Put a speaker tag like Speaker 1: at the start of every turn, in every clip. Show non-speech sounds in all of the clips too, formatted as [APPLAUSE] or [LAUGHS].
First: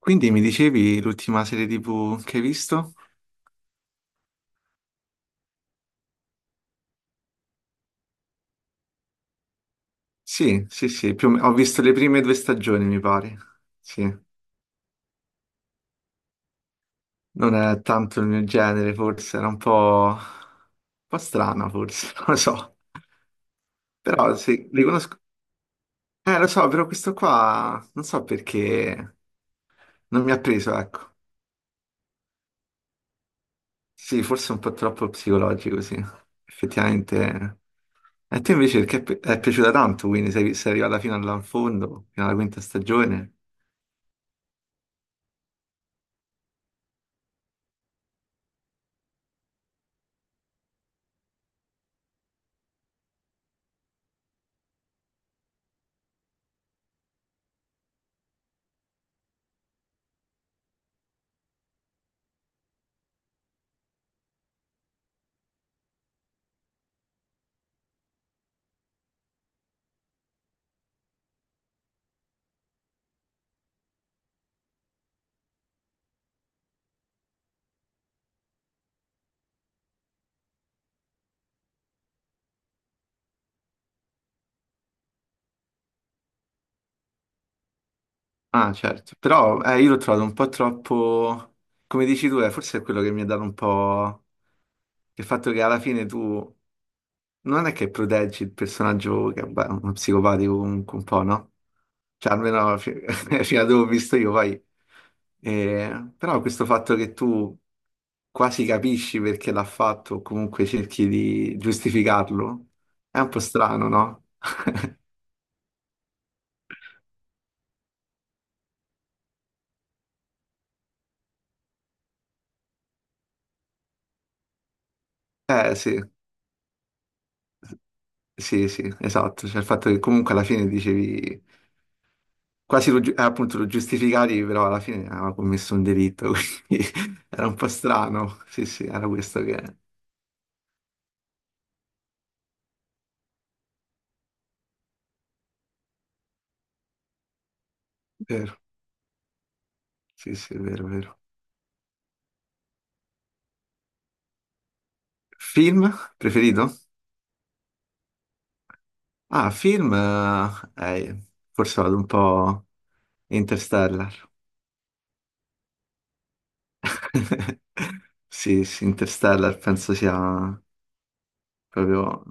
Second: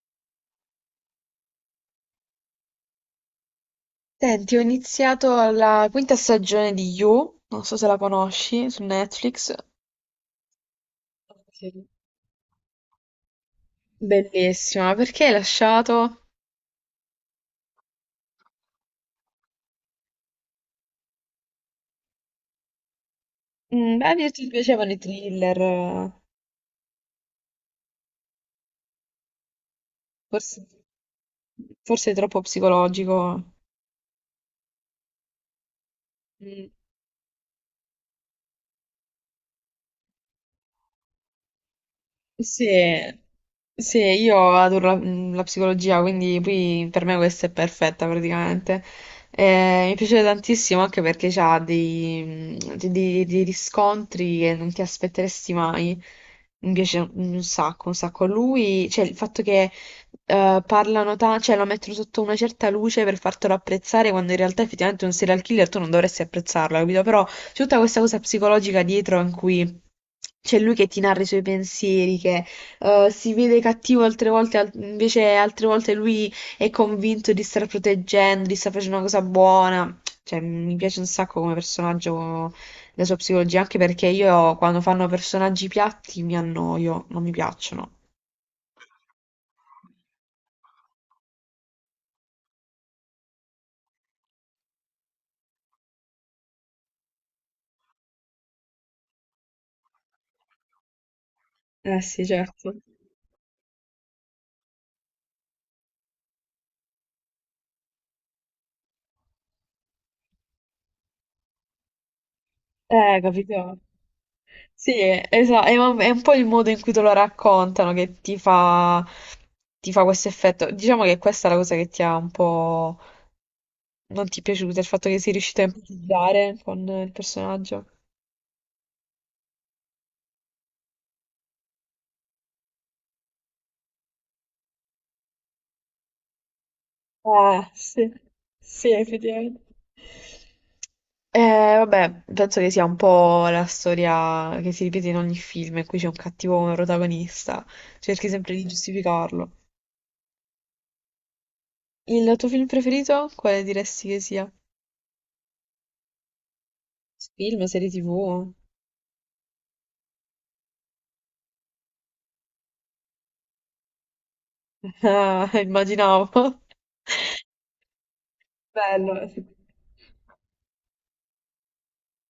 Speaker 1: Quindi mi dicevi l'ultima serie TV che hai visto?
Speaker 2: Senti, ho iniziato la quinta stagione di You, non so se la conosci, su Netflix.
Speaker 1: Sì, sì, sì, ho
Speaker 2: Ok.
Speaker 1: visto le prime due stagioni, mi pare. Sì,
Speaker 2: Bellissima, perché hai lasciato?
Speaker 1: non è tanto il mio genere, forse, era un po' strana, forse, [LAUGHS] non lo so.
Speaker 2: Beh, mi
Speaker 1: Però
Speaker 2: ti
Speaker 1: sì, li
Speaker 2: piacevano i
Speaker 1: conosco.
Speaker 2: thriller,
Speaker 1: Lo so, però questo qua non so perché non mi ha
Speaker 2: forse,
Speaker 1: preso, ecco.
Speaker 2: forse è troppo psicologico.
Speaker 1: Sì, forse un po' troppo psicologico, sì.
Speaker 2: Mm.
Speaker 1: Effettivamente. E te invece perché è piaciuta tanto, quindi sei arrivato in fondo, fino alla quinta
Speaker 2: Sì,
Speaker 1: stagione.
Speaker 2: sì, io adoro la psicologia, quindi poi per me questa è perfetta praticamente. Mi piace tantissimo anche perché c'ha dei riscontri che non ti aspetteresti mai. Mi piace un sacco, un sacco. Lui, cioè il fatto che parlano tanto, cioè lo mettono sotto una certa luce per fartelo apprezzare, quando in realtà effettivamente un serial killer tu non dovresti apprezzarlo, capito? Però c'è tutta questa cosa psicologica dietro in cui c'è lui che ti narra i suoi pensieri, che si vede cattivo altre volte, invece altre volte lui è convinto di star proteggendo, di star facendo una cosa buona. Cioè, mi piace un sacco come personaggio la sua psicologia, anche perché io quando fanno personaggi piatti mi annoio, non mi piacciono.
Speaker 1: Ah, certo, però io l'ho trovato un po' troppo, come dici tu, forse è quello che mi ha dato un po' il fatto che alla fine tu non è che proteggi il personaggio che vabbè, è uno psicopatico comunque un po', no?
Speaker 2: Eh sì,
Speaker 1: Cioè
Speaker 2: certo.
Speaker 1: almeno [LAUGHS] fino a dove ho visto io poi. Però questo fatto che tu quasi capisci perché l'ha fatto o comunque cerchi di giustificarlo è un po'
Speaker 2: Capito?
Speaker 1: strano, no? [LAUGHS]
Speaker 2: Sì, esatto, un è un po' il modo in cui te lo raccontano che ti fa questo effetto. Diciamo che questa è la cosa che ti ha un po' non ti è piaciuta, il fatto che sei riuscito a
Speaker 1: Eh sì,
Speaker 2: empatizzare con il personaggio.
Speaker 1: sì, sì, esatto. Cioè il fatto che comunque alla fine dicevi. Quasi appunto lo giustificavi, però alla fine aveva commesso un delitto, [LAUGHS] quindi era un po'
Speaker 2: Sì,
Speaker 1: strano. Sì, sì,
Speaker 2: sì,
Speaker 1: era questo che
Speaker 2: effettivamente.
Speaker 1: è
Speaker 2: Vabbè, penso che sia un po' la storia che si ripete in ogni film in cui c'è un cattivo protagonista. Cerchi sempre
Speaker 1: vero.
Speaker 2: di giustificarlo.
Speaker 1: Sì, sì, è vero, è vero.
Speaker 2: Il tuo film preferito? Quale diresti che sia?
Speaker 1: Film preferito?
Speaker 2: Film, serie TV?
Speaker 1: Ah, film, forse vado un po' Interstellar.
Speaker 2: Ah, [LAUGHS] immaginavo.
Speaker 1: [LAUGHS] Sì, sì,
Speaker 2: Bello.
Speaker 1: Interstellar penso sia proprio...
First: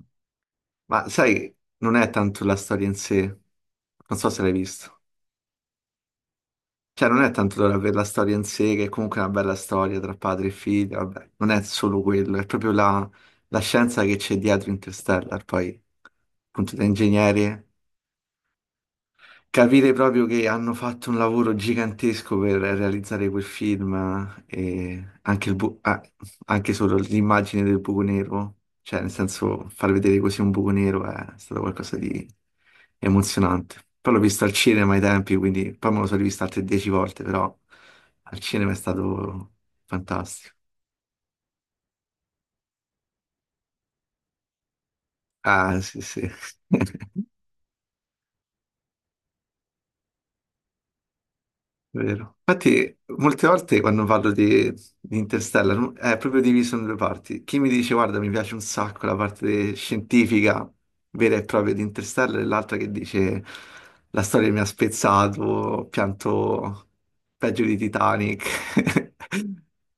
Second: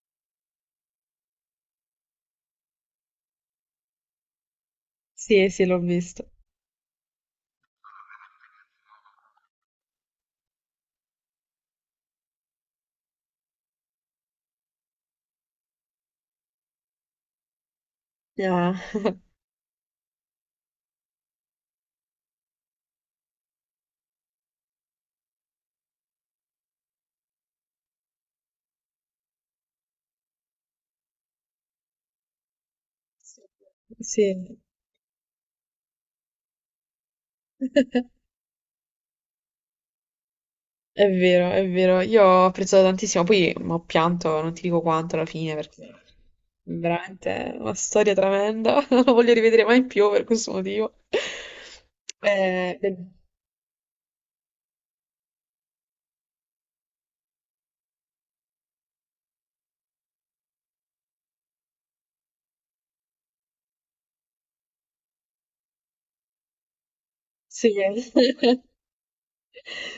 Speaker 1: Ma sai, non è tanto la storia in sé, non so se l'hai visto.
Speaker 2: Sì, sì, l'ho visto.
Speaker 1: Cioè, non è tanto dover avere la storia in sé, che è comunque una bella storia tra padre e figlio, vabbè, non è solo quello, è proprio la scienza che c'è dietro Interstellar, poi appunto da ingegneri.
Speaker 2: Ah,
Speaker 1: Capire proprio che hanno fatto un lavoro gigantesco per realizzare quel film e anche, anche solo l'immagine del buco nero, cioè nel senso far vedere così un buco nero è stato qualcosa di emozionante. Poi l'ho visto al
Speaker 2: sì.
Speaker 1: cinema ai tempi, quindi poi me lo sono rivisto altre dieci volte, però
Speaker 2: [LAUGHS]
Speaker 1: al cinema è stato fantastico.
Speaker 2: È vero, è vero. Io ho apprezzato tantissimo. Poi ho pianto, non ti dico quanto alla fine,
Speaker 1: Ah,
Speaker 2: perché
Speaker 1: sì, sì. [LAUGHS]
Speaker 2: veramente è una storia tremenda. [LAUGHS] Non lo voglio rivedere mai più per questo motivo.
Speaker 1: Vero.
Speaker 2: Beh,
Speaker 1: Infatti, molte volte quando parlo di Interstellar no? È proprio diviso in due parti. Chi mi dice, guarda, mi piace un sacco la parte scientifica vera e propria di Interstellar, e l'altra che dice, la storia mi ha spezzato, ho pianto peggio
Speaker 2: sì.
Speaker 1: di
Speaker 2: [LAUGHS]
Speaker 1: Titanic. [LAUGHS]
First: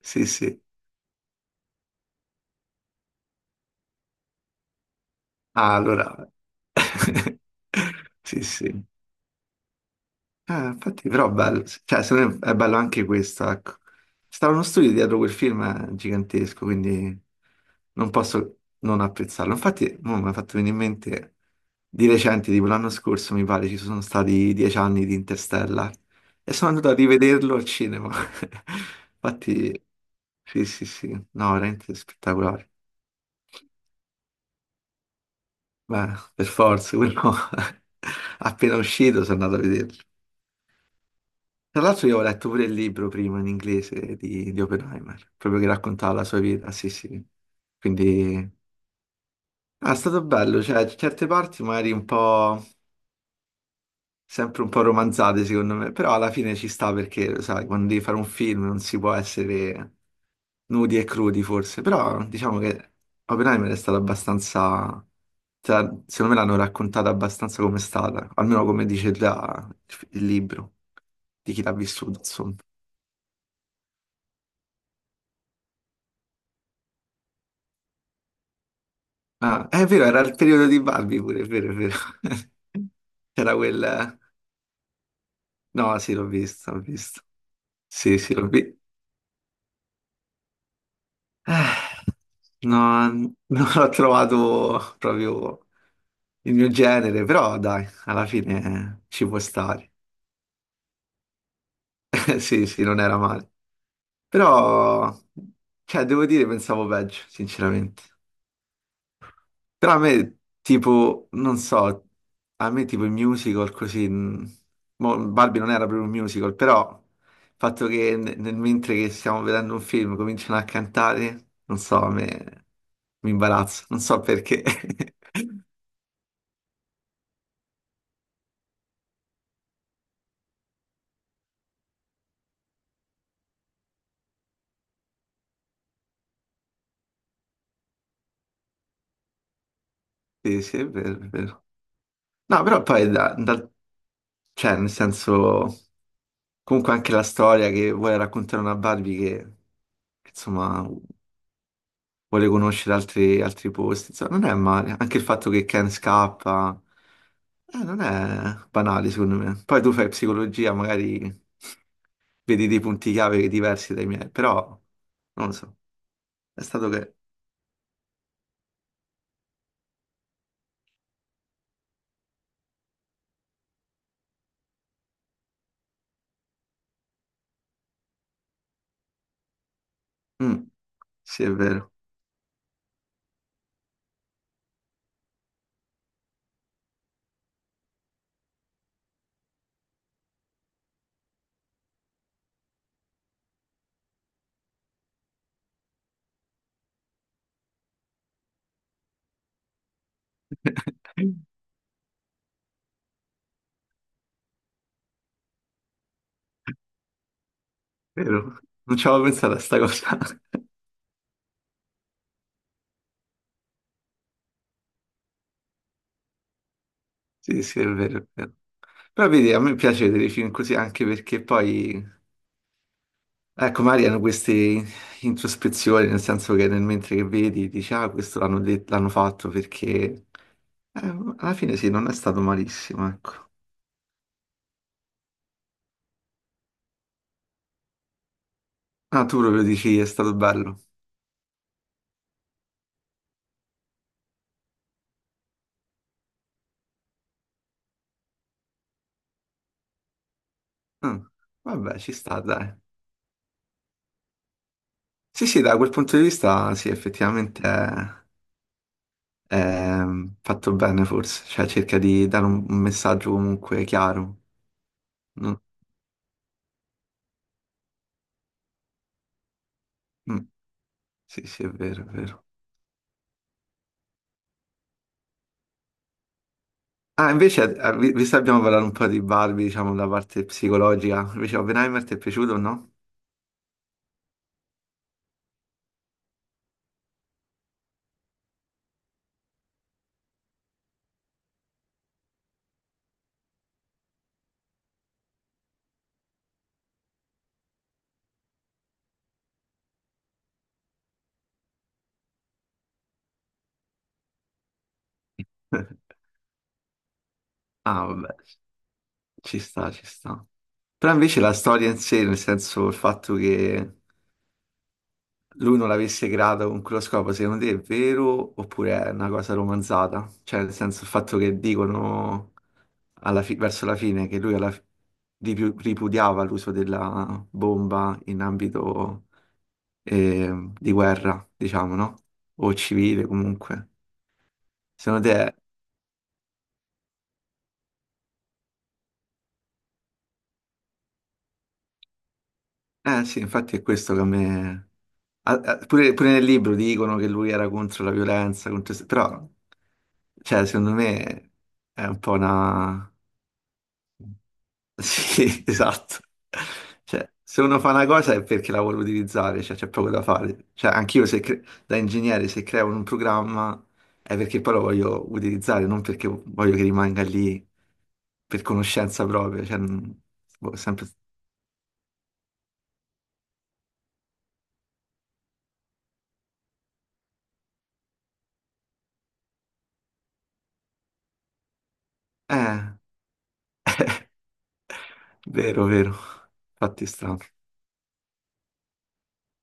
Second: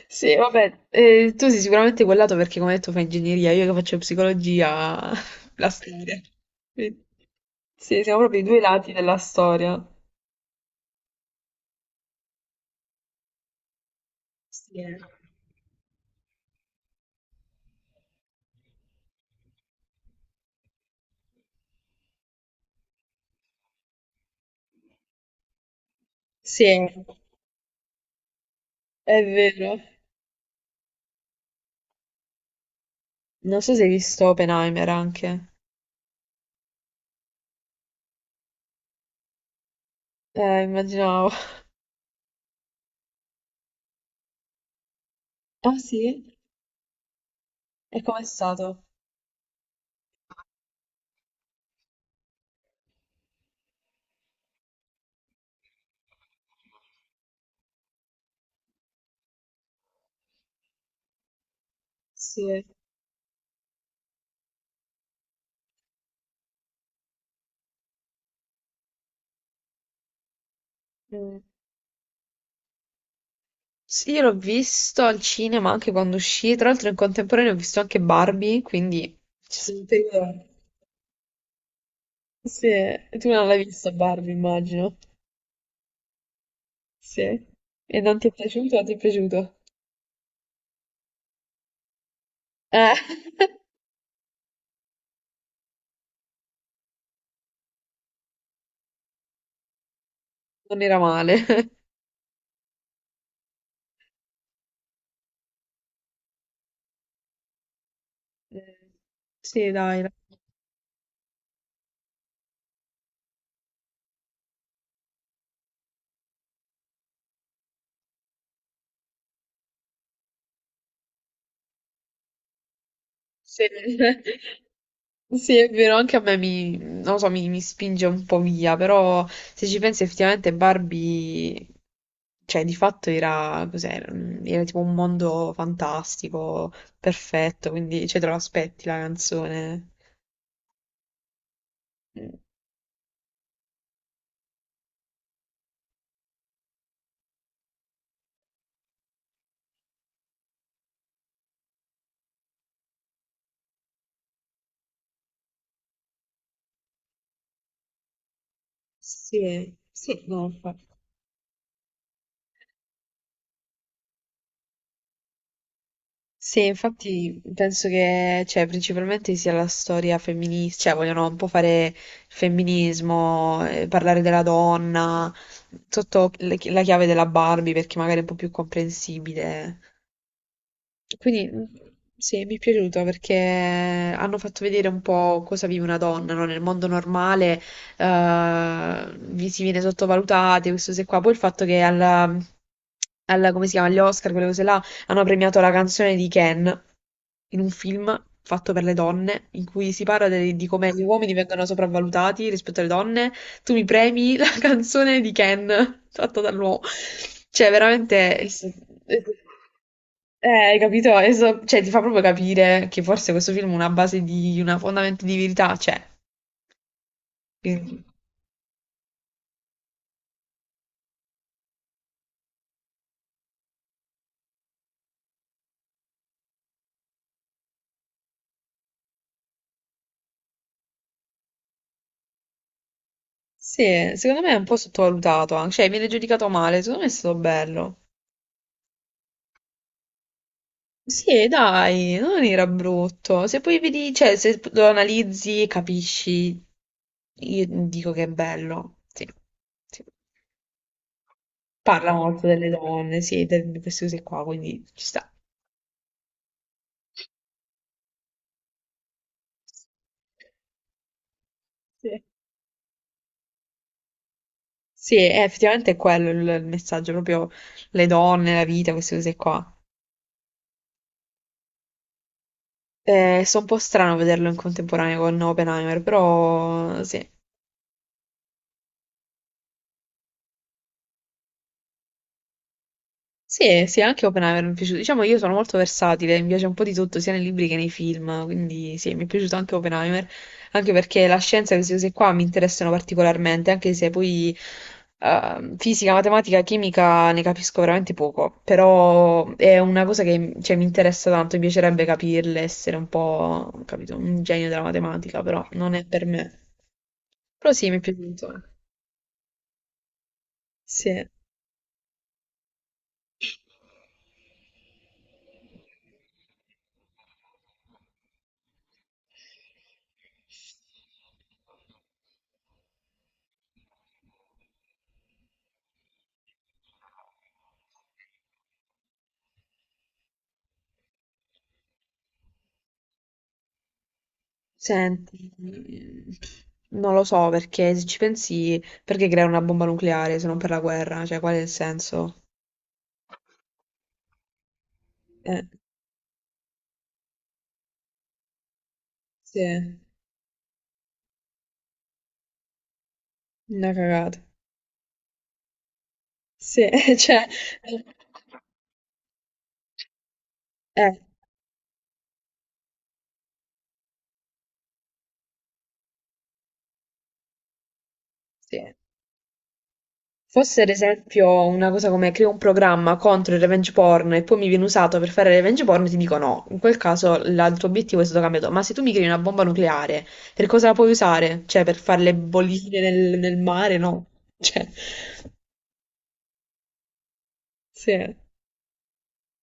Speaker 1: Sì,
Speaker 2: Sì,
Speaker 1: sì.
Speaker 2: vabbè, tu sei sicuramente quel lato perché come hai detto fai ingegneria, io che faccio psicologia, [LAUGHS] la
Speaker 1: Ah,
Speaker 2: storia.
Speaker 1: allora.
Speaker 2: Quindi,
Speaker 1: [LAUGHS]
Speaker 2: sì, siamo proprio
Speaker 1: Sì,
Speaker 2: i due
Speaker 1: sì.
Speaker 2: lati della storia.
Speaker 1: Infatti, però è bello, cioè, secondo me è bello anche questo, ecco. Stava uno
Speaker 2: Sì,
Speaker 1: studio
Speaker 2: eh.
Speaker 1: dietro quel film gigantesco, quindi non posso non apprezzarlo. Infatti, mo mi ha fatto venire in mente di recente, tipo l'anno scorso, mi pare, ci sono stati dieci anni di Interstellar e
Speaker 2: Sì,
Speaker 1: sono andato a rivederlo al cinema. [LAUGHS]
Speaker 2: è vero.
Speaker 1: Infatti, sì, sì, sì, no, veramente spettacolare.
Speaker 2: Non so se hai visto Oppenheimer anche.
Speaker 1: Beh, per forza, quello [LAUGHS] appena uscito sono andato a vederlo.
Speaker 2: Immaginavo. [LAUGHS]
Speaker 1: Tra l'altro io ho letto pure il libro prima in inglese di Oppenheimer, proprio che
Speaker 2: Ah sì?
Speaker 1: raccontava la sua vita, sì sì.
Speaker 2: E com'è
Speaker 1: Quindi
Speaker 2: stato?
Speaker 1: ah, è stato bello, cioè certe parti magari sempre un po' romanzate secondo me, però alla fine ci sta perché, lo sai, quando devi fare un film non si può essere nudi e crudi forse, però diciamo
Speaker 2: Sì.
Speaker 1: che Oppenheimer è stata abbastanza, cioè, secondo me l'hanno raccontata abbastanza come è stata, almeno come dice già il libro,
Speaker 2: Mm.
Speaker 1: di chi l'ha vissuto, insomma.
Speaker 2: Sì, io l'ho visto al cinema anche quando uscì. Tra l'altro in contemporanea ho visto anche Barbie, quindi... Ci
Speaker 1: Ah,
Speaker 2: sono
Speaker 1: è
Speaker 2: un
Speaker 1: vero, era il
Speaker 2: periodo.
Speaker 1: periodo di Barbie pure, è vero, è vero.
Speaker 2: Sì,
Speaker 1: [LAUGHS]
Speaker 2: e tu non
Speaker 1: C'era
Speaker 2: l'hai vista
Speaker 1: quel...
Speaker 2: Barbie, immagino.
Speaker 1: No, sì, l'ho visto, l'ho visto.
Speaker 2: Sì. E non
Speaker 1: Sì,
Speaker 2: ti è
Speaker 1: sì, l'ho
Speaker 2: piaciuto
Speaker 1: visto.
Speaker 2: o ti è piaciuto? Eh,
Speaker 1: No, non
Speaker 2: [LAUGHS]
Speaker 1: l'ho trovato proprio il mio genere, però dai, alla fine ci può stare.
Speaker 2: non era male.
Speaker 1: [LAUGHS] Sì, sì, non era male. Però, cioè, devo dire, pensavo peggio, sinceramente.
Speaker 2: Eh, Sì,
Speaker 1: Però a
Speaker 2: dai. Dai.
Speaker 1: me, tipo, non so, a me tipo i musical così... mo Barbie non era proprio un musical, però il fatto che nel mentre che stiamo vedendo un film cominciano a cantare, non so, a me mi
Speaker 2: Sì.
Speaker 1: imbarazzo, non so
Speaker 2: [LAUGHS]
Speaker 1: perché.
Speaker 2: Sì,
Speaker 1: [LAUGHS]
Speaker 2: è vero, anche a me mi, non lo so, mi spinge un po' via, però se ci pensi effettivamente Barbie, cioè di fatto era, cos'era? Era tipo un mondo fantastico, perfetto, quindi cioè, te lo aspetti la canzone.
Speaker 1: Sì, sì, è vero, è vero.
Speaker 2: Mm,
Speaker 1: No, però poi, cioè, nel senso, comunque anche la storia che vuole raccontare una Barbie che, insomma... vuole conoscere altri posti. Insomma, non è male. Anche il fatto che Ken scappa, non è banale, secondo me.
Speaker 2: Sì,
Speaker 1: Poi tu fai
Speaker 2: sì, no,
Speaker 1: psicologia,
Speaker 2: infatti.
Speaker 1: magari vedi dei punti chiave diversi dai miei, però non lo so. È
Speaker 2: Sì,
Speaker 1: stato che...
Speaker 2: infatti penso che, cioè, principalmente sia la storia femminista, cioè vogliono un po' fare il femminismo, parlare della donna, sotto la chiave della Barbie perché magari è un po' più comprensibile.
Speaker 1: Mm, sì,
Speaker 2: Quindi
Speaker 1: è vero,
Speaker 2: sì, mi è piaciuto perché hanno fatto vedere un po' cosa vive una donna, no? Nel mondo normale vi si viene sottovalutate, questo se qua. Poi il fatto che come si chiama, agli Oscar, quelle cose là, hanno premiato la canzone di Ken in un film fatto per le donne, in cui si parla di come gli uomini vengono sopravvalutati rispetto alle donne. Tu mi premi, [LAUGHS] Canzone di Ken, fatta dall'uomo. Cioè, veramente,
Speaker 1: vero. Non ci
Speaker 2: è-
Speaker 1: avevo pensato a sta cosa.
Speaker 2: eh,
Speaker 1: [LAUGHS]
Speaker 2: hai capito? Cioè, ti fa proprio capire che forse questo film ha una base di una fondamento di verità, cioè.
Speaker 1: Sì, sì, è
Speaker 2: quindi-
Speaker 1: vero, è vero. Però vedi, a me piace vedere i film così anche perché poi ecco, magari hanno queste introspezioni, nel senso che nel mentre che vedi dici, ah, questo l'hanno fatto perché alla fine sì, non è stato malissimo, ecco.
Speaker 2: Sì, secondo me è un po' sottovalutato, anche. Cioè, viene giudicato male, secondo me è stato bello.
Speaker 1: Ah, tu proprio dici è stato bello.
Speaker 2: Sì, dai, non era brutto. Se poi vedi, cioè, se lo analizzi e capisci, io dico che è bello. Sì. Sì.
Speaker 1: Mm, vabbè, ci
Speaker 2: Parla
Speaker 1: sta,
Speaker 2: molto delle
Speaker 1: dai.
Speaker 2: donne, sì, di queste cose qua, quindi ci sta.
Speaker 1: Sì, sì, da quel punto di vista, sì, effettivamente è fatto bene forse, cioè cerca
Speaker 2: Sì,
Speaker 1: di dare un messaggio comunque chiaro.
Speaker 2: sì, è
Speaker 1: Non-
Speaker 2: effettivamente è quello il messaggio, proprio le donne, la vita, queste cose qua.
Speaker 1: mm, sì, sì, è vero, è vero.
Speaker 2: So un po' strano vederlo in contemporanea con Oppenheimer, però sì.
Speaker 1: Ah, invece, visto che abbiamo parlato un po' di Barbie, diciamo, la parte psicologica, invece Oppenheimer ti è piaciuto o no?
Speaker 2: Sì, sì, anche Oppenheimer mi è piaciuto. Diciamo che io sono molto versatile, mi piace un po' di tutto, sia nei libri che nei film, quindi sì, mi è piaciuto anche Oppenheimer, anche perché la scienza e queste cose qua mi interessano particolarmente, anche se poi fisica, matematica, chimica ne capisco veramente poco, però è una cosa che cioè, mi interessa tanto, mi piacerebbe capirle, essere un po', capito, un genio della matematica, però non è
Speaker 1: [LAUGHS]
Speaker 2: per me. Però sì, mi è
Speaker 1: Ah, vabbè,
Speaker 2: piaciuto.
Speaker 1: ci sta, ci sta. Però
Speaker 2: Sì.
Speaker 1: invece la storia in sé, nel senso il fatto che lui non l'avesse creata con quello scopo, secondo te è vero oppure è una cosa romanzata? Cioè, nel senso il fatto che dicono verso la fine che lui alla fi- ripu- ripudiava l'uso della bomba in ambito di guerra, diciamo, no? O civile comunque. Secondo
Speaker 2: Senti,
Speaker 1: te,
Speaker 2: non lo so perché se ci pensi, perché creare una bomba nucleare se non per la guerra? Cioè, qual è il senso?
Speaker 1: eh sì, infatti è questo che a me...
Speaker 2: Eh,
Speaker 1: pure, pure nel libro dicono che lui era contro la violenza, contro... però,
Speaker 2: sì,
Speaker 1: cioè, secondo me è un po' una...
Speaker 2: una cagata.
Speaker 1: Sì, [LAUGHS] esatto.
Speaker 2: Sì, [LAUGHS]
Speaker 1: Cioè,
Speaker 2: cioè,
Speaker 1: se uno fa una cosa è perché la vuole utilizzare, cioè c'è poco da fare. Cioè,
Speaker 2: eh,
Speaker 1: anch'io se da ingegnere se creo un programma è perché poi lo voglio utilizzare, non perché voglio che rimanga lì per
Speaker 2: sì.
Speaker 1: conoscenza propria. Cioè, non- boh,
Speaker 2: Fosse ad
Speaker 1: sempre...
Speaker 2: esempio una cosa come creo un programma contro il revenge porn e poi mi viene usato per fare il revenge porn, ti dico no. In quel caso il tuo obiettivo è stato cambiato. Ma se tu mi crei una bomba nucleare, per cosa la puoi usare? Cioè, per fare le
Speaker 1: Eh,
Speaker 2: bollicine nel mare? No. Cioè,
Speaker 1: vero, vero. Fatti strano.
Speaker 2: sì.